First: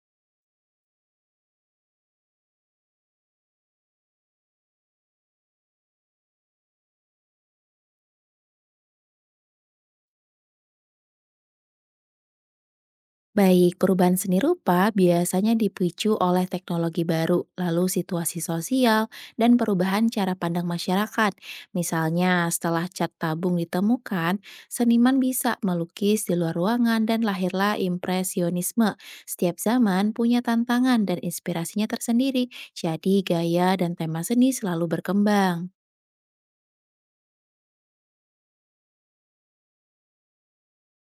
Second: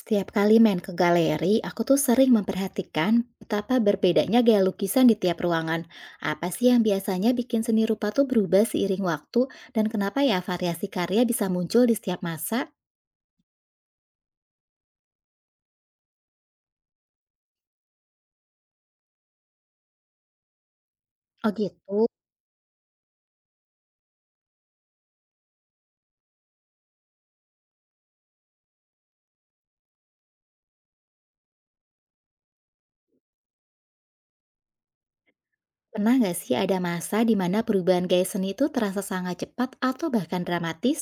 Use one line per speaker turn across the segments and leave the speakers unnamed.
Setiap kali main ke galeri, aku tuh sering memperhatikan betapa berbedanya gaya lukisan di tiap ruangan. Apa sih yang biasanya bikin seni rupa tuh berubah seiring waktu dan kenapa ya variasi karya bisa muncul di setiap masa?
Baik, perubahan seni rupa biasanya dipicu oleh teknologi baru, lalu situasi sosial, dan perubahan cara pandang masyarakat.
Oh gitu.
Misalnya, setelah cat tabung ditemukan, seniman bisa melukis di luar ruangan dan lahirlah impresionisme. Setiap zaman punya tantangan dan inspirasinya tersendiri, jadi gaya dan tema seni selalu berkembang.
Pernah nggak sih ada masa di mana perubahan gaya seni itu terasa sangat cepat atau bahkan dramatis?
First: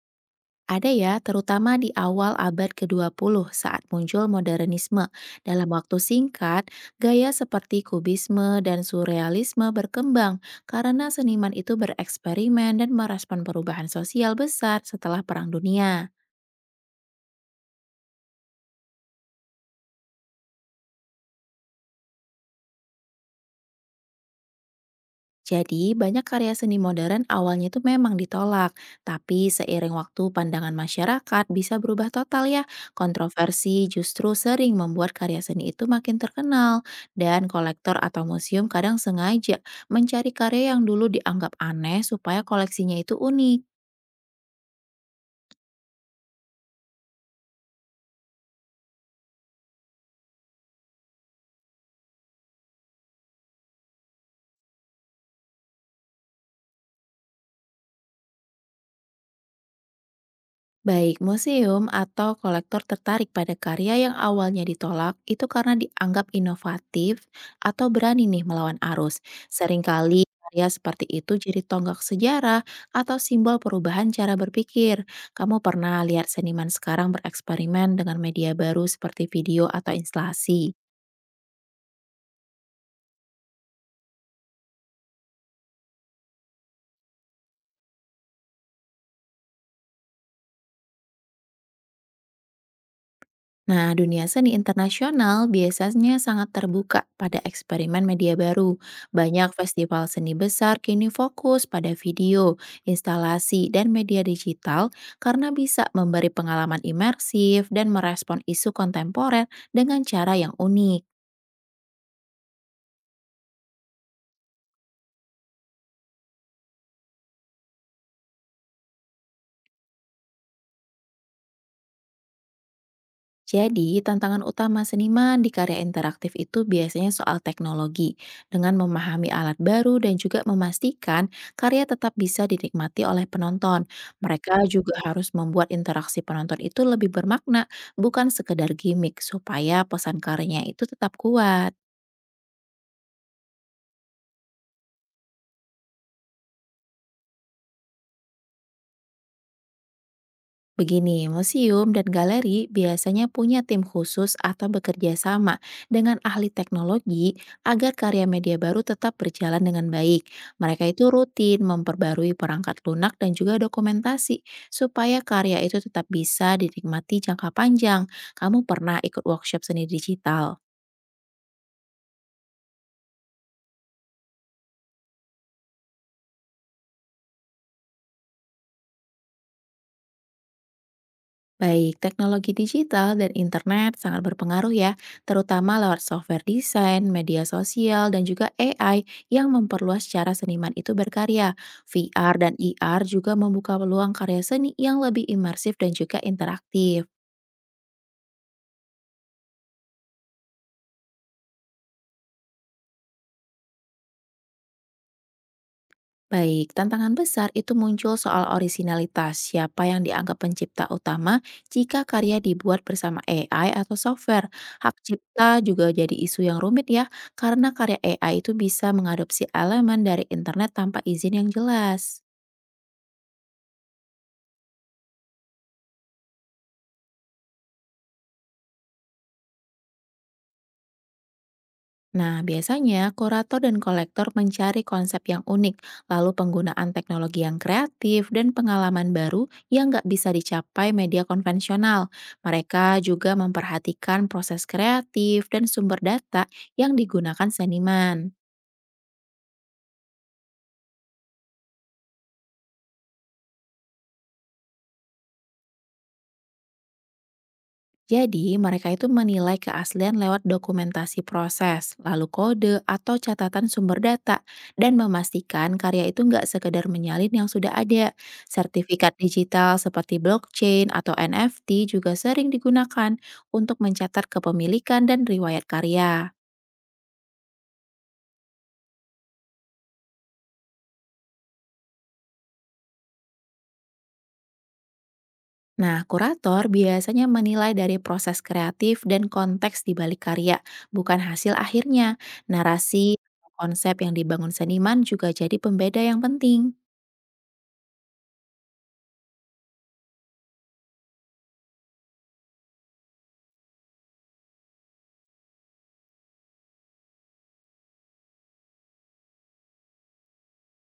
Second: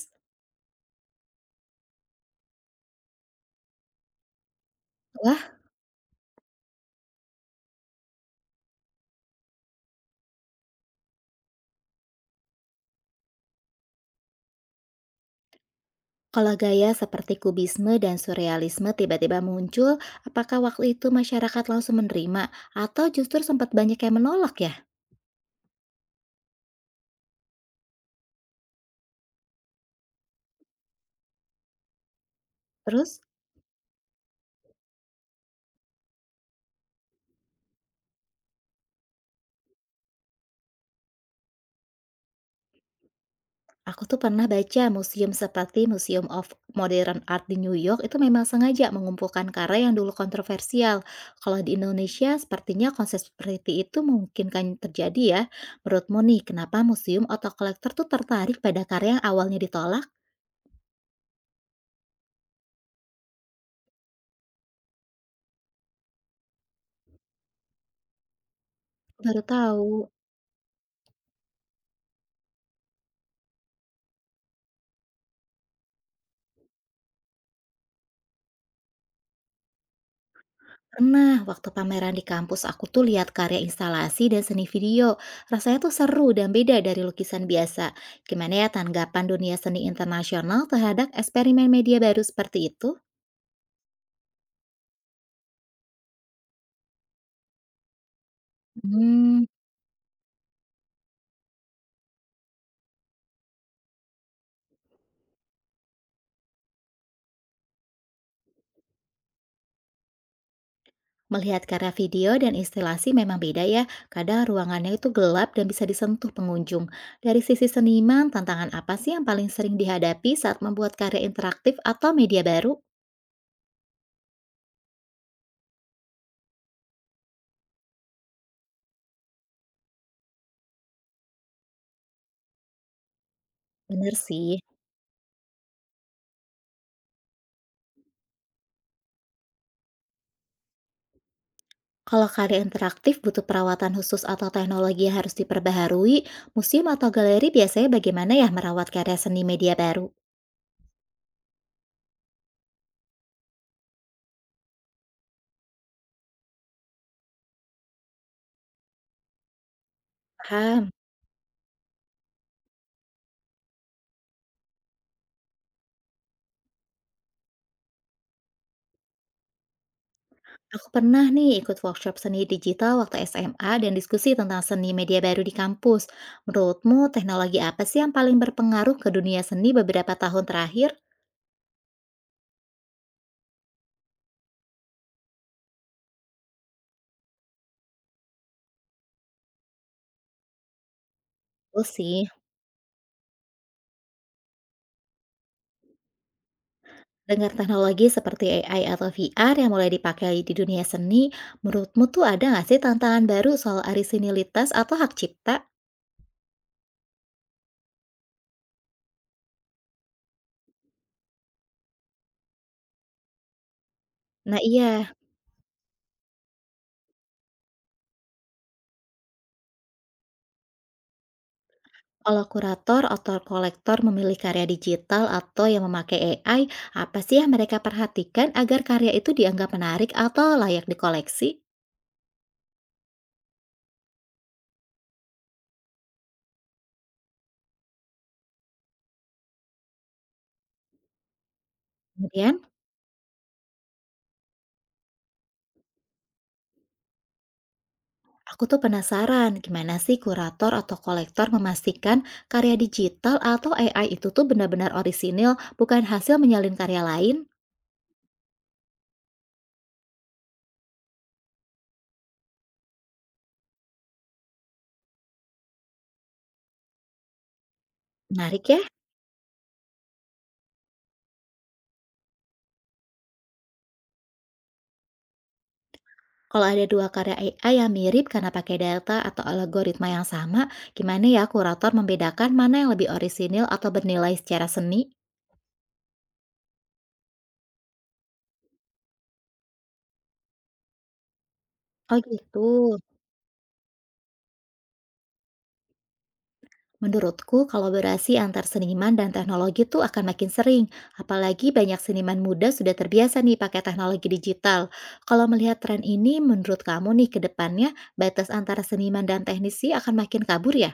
Ada ya, terutama di awal abad kedua puluh saat muncul modernisme.
Wah,
Dalam waktu singkat, gaya seperti kubisme dan surrealisme berkembang karena seniman itu bereksperimen dan merespon perubahan sosial besar setelah Perang Dunia.
kalau gaya seperti kubisme dan surrealisme tiba-tiba muncul, apakah waktu itu masyarakat langsung menerima atau justru sempat banyak yang menolak ya?
Jadi, banyak karya seni modern awalnya itu memang ditolak, tapi seiring waktu pandangan masyarakat bisa berubah total ya.
Terus,
Kontroversi justru sering membuat karya seni itu makin terkenal, dan kolektor atau museum kadang sengaja mencari karya yang dulu dianggap aneh supaya koleksinya itu unik.
aku tuh pernah baca museum seperti Museum of Modern Art di New York itu memang sengaja mengumpulkan karya yang dulu kontroversial. Kalau di Indonesia, sepertinya konsep seperti itu mungkin kan terjadi ya. Menurutmu nih, kenapa museum atau kolektor tuh tertarik pada karya yang awalnya ditolak?
Baik museum atau kolektor tertarik pada karya yang awalnya ditolak itu karena dianggap inovatif atau berani nih melawan arus.
Baru tahu.
Seringkali karya seperti itu jadi tonggak sejarah atau simbol perubahan cara berpikir. Kamu pernah lihat seniman sekarang bereksperimen dengan media baru seperti video atau instalasi?
Pernah, waktu pameran di kampus aku tuh lihat karya instalasi dan seni video. Rasanya tuh seru dan beda dari lukisan biasa. Gimana ya tanggapan dunia seni internasional terhadap eksperimen media baru seperti itu?
Nah, dunia seni internasional biasanya sangat terbuka pada eksperimen media baru.
Hmm,
Banyak festival seni besar kini fokus pada video, instalasi, dan media digital karena bisa memberi pengalaman imersif dan merespon isu kontemporer dengan cara yang unik.
melihat karya video dan instalasi memang beda ya. Kadang ruangannya itu gelap dan bisa disentuh pengunjung. Dari sisi seniman, tantangan apa sih yang paling sering dihadapi saat membuat karya interaktif atau media baru?
Jadi, tantangan utama seniman di karya interaktif itu biasanya soal teknologi, dengan memahami alat baru dan juga memastikan karya tetap bisa dinikmati oleh penonton.
Bener sih.
Mereka juga harus membuat interaksi penonton itu lebih bermakna, bukan sekedar gimmick, supaya pesan karyanya itu tetap kuat.
Kalau karya interaktif butuh perawatan khusus atau teknologi yang harus diperbaharui, museum atau galeri biasanya bagaimana ya merawat karya seni media baru?
Begini, museum dan galeri biasanya punya tim khusus atau bekerja sama dengan ahli teknologi agar karya media baru tetap berjalan dengan baik. Mereka
Paham.
itu rutin memperbarui perangkat lunak dan juga dokumentasi supaya karya itu tetap bisa dinikmati jangka panjang. Kamu pernah ikut workshop seni digital?
Aku pernah nih ikut workshop seni digital waktu SMA dan diskusi tentang seni media baru di kampus. Menurutmu teknologi apa sih yang paling berpengaruh ke dunia seni beberapa tahun terakhir?
Baik, teknologi digital dan internet sangat berpengaruh ya, terutama lewat software desain, media sosial, dan juga AI yang memperluas cara seniman itu berkarya.
Oh sih,
VR dan IR juga membuka peluang karya seni yang lebih imersif dan juga interaktif.
dengar teknologi seperti AI atau VR yang mulai dipakai di dunia seni, menurutmu tuh ada nggak sih tantangan baru soal arisinilitas atau hak cipta?
Baik, tantangan besar itu muncul soal orisinalitas, siapa yang dianggap pencipta utama jika karya dibuat bersama AI atau software.
Nah
Hak
iya,
cipta juga jadi isu yang rumit ya, karena karya AI itu bisa mengadopsi elemen dari internet tanpa izin yang jelas.
kalau kurator atau kolektor memilih karya digital atau yang memakai AI, apa sih yang mereka perhatikan agar karya itu dianggap menarik atau layak dikoleksi?
Nah, biasanya kurator dan kolektor mencari konsep yang unik, lalu penggunaan teknologi yang kreatif dan pengalaman baru yang nggak bisa dicapai media konvensional.
Kemudian,
Mereka juga memperhatikan proses kreatif dan sumber data yang digunakan seniman.
aku tuh penasaran gimana sih kurator atau kolektor memastikan karya digital atau AI itu tuh benar-benar orisinil, bukan hasil menyalin karya lain?
Jadi, mereka itu menilai keaslian lewat dokumentasi proses, lalu kode atau catatan sumber data, dan memastikan karya itu nggak sekedar menyalin yang sudah ada.
Menarik ya?
Sertifikat digital seperti blockchain atau NFT juga sering digunakan untuk mencatat kepemilikan dan riwayat karya.
Kalau ada dua karya AI yang mirip karena pakai data atau algoritma yang sama, gimana ya kurator membedakan mana yang lebih orisinil atau bernilai secara seni?
Nah, kurator biasanya menilai dari proses kreatif dan konteks di balik karya, bukan hasil akhirnya.
Oh gitu.
Narasi, konsep yang dibangun seniman juga jadi pembeda yang penting.
Menurutku kolaborasi antar seniman dan teknologi tuh akan makin sering, apalagi banyak seniman muda sudah terbiasa nih pakai teknologi digital. Kalau melihat tren ini, menurut kamu nih ke depannya batas antara seniman dan teknisi akan makin kabur ya?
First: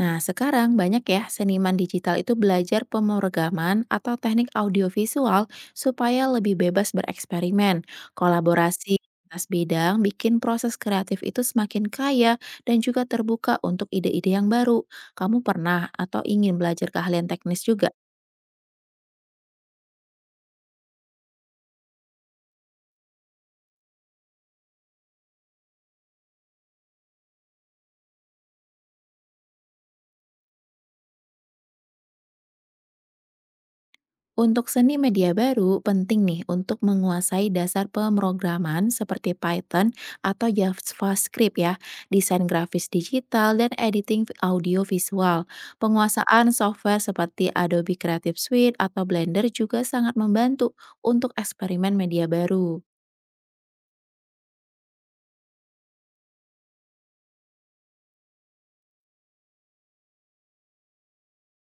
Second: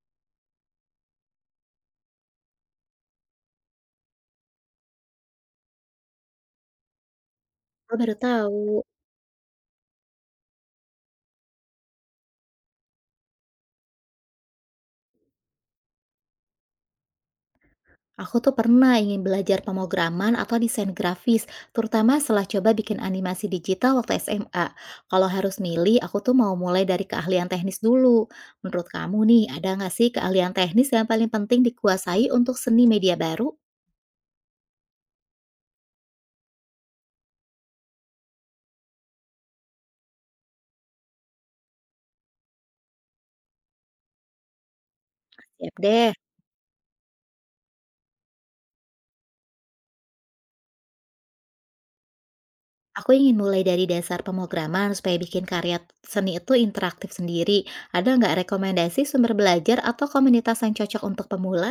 Nah, sekarang banyak ya seniman digital itu belajar pemrograman atau teknik audiovisual supaya lebih bebas bereksperimen.
Aku baru tahu.
Kolaborasi lintas bidang bikin proses kreatif itu semakin kaya dan juga terbuka untuk ide-ide yang baru. Kamu pernah atau ingin belajar keahlian teknis juga?
Aku tuh pernah ingin belajar pemrograman atau desain grafis, terutama setelah coba bikin animasi digital waktu SMA. Kalau harus milih, aku tuh mau mulai dari keahlian teknis dulu. Menurut kamu nih, ada nggak sih keahlian teknis yang paling penting dikuasai untuk seni media baru?
Untuk seni media baru, penting nih untuk menguasai dasar pemrograman seperti Python atau JavaScript ya, desain grafis digital, dan editing audio visual.
Siap deh.
Penguasaan software seperti Adobe Creative Suite atau Blender juga sangat membantu untuk eksperimen media baru.
Aku ingin mulai dari dasar pemrograman supaya bikin karya seni itu interaktif sendiri. Ada nggak rekomendasi sumber belajar atau komunitas yang cocok untuk pemula?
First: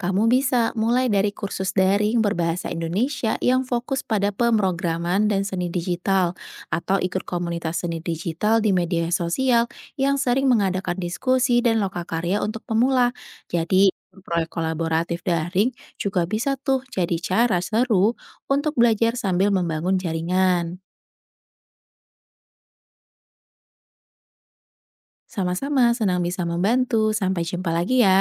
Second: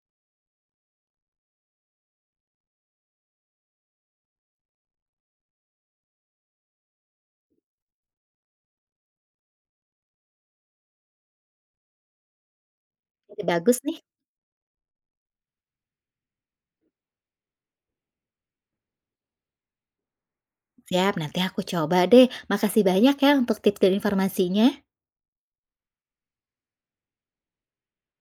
Kamu bisa mulai dari kursus daring berbahasa Indonesia yang fokus pada pemrograman dan seni digital, atau ikut komunitas seni digital di media sosial yang sering mengadakan diskusi dan lokakarya untuk pemula.
Jadi bagus
Jadi,
nih.
proyek kolaboratif daring juga bisa tuh jadi cara seru untuk belajar sambil membangun jaringan.
Siap, nanti aku coba deh. Makasih banyak ya untuk tips dan informasinya.
Sama-sama, senang bisa membantu. Sampai jumpa lagi ya.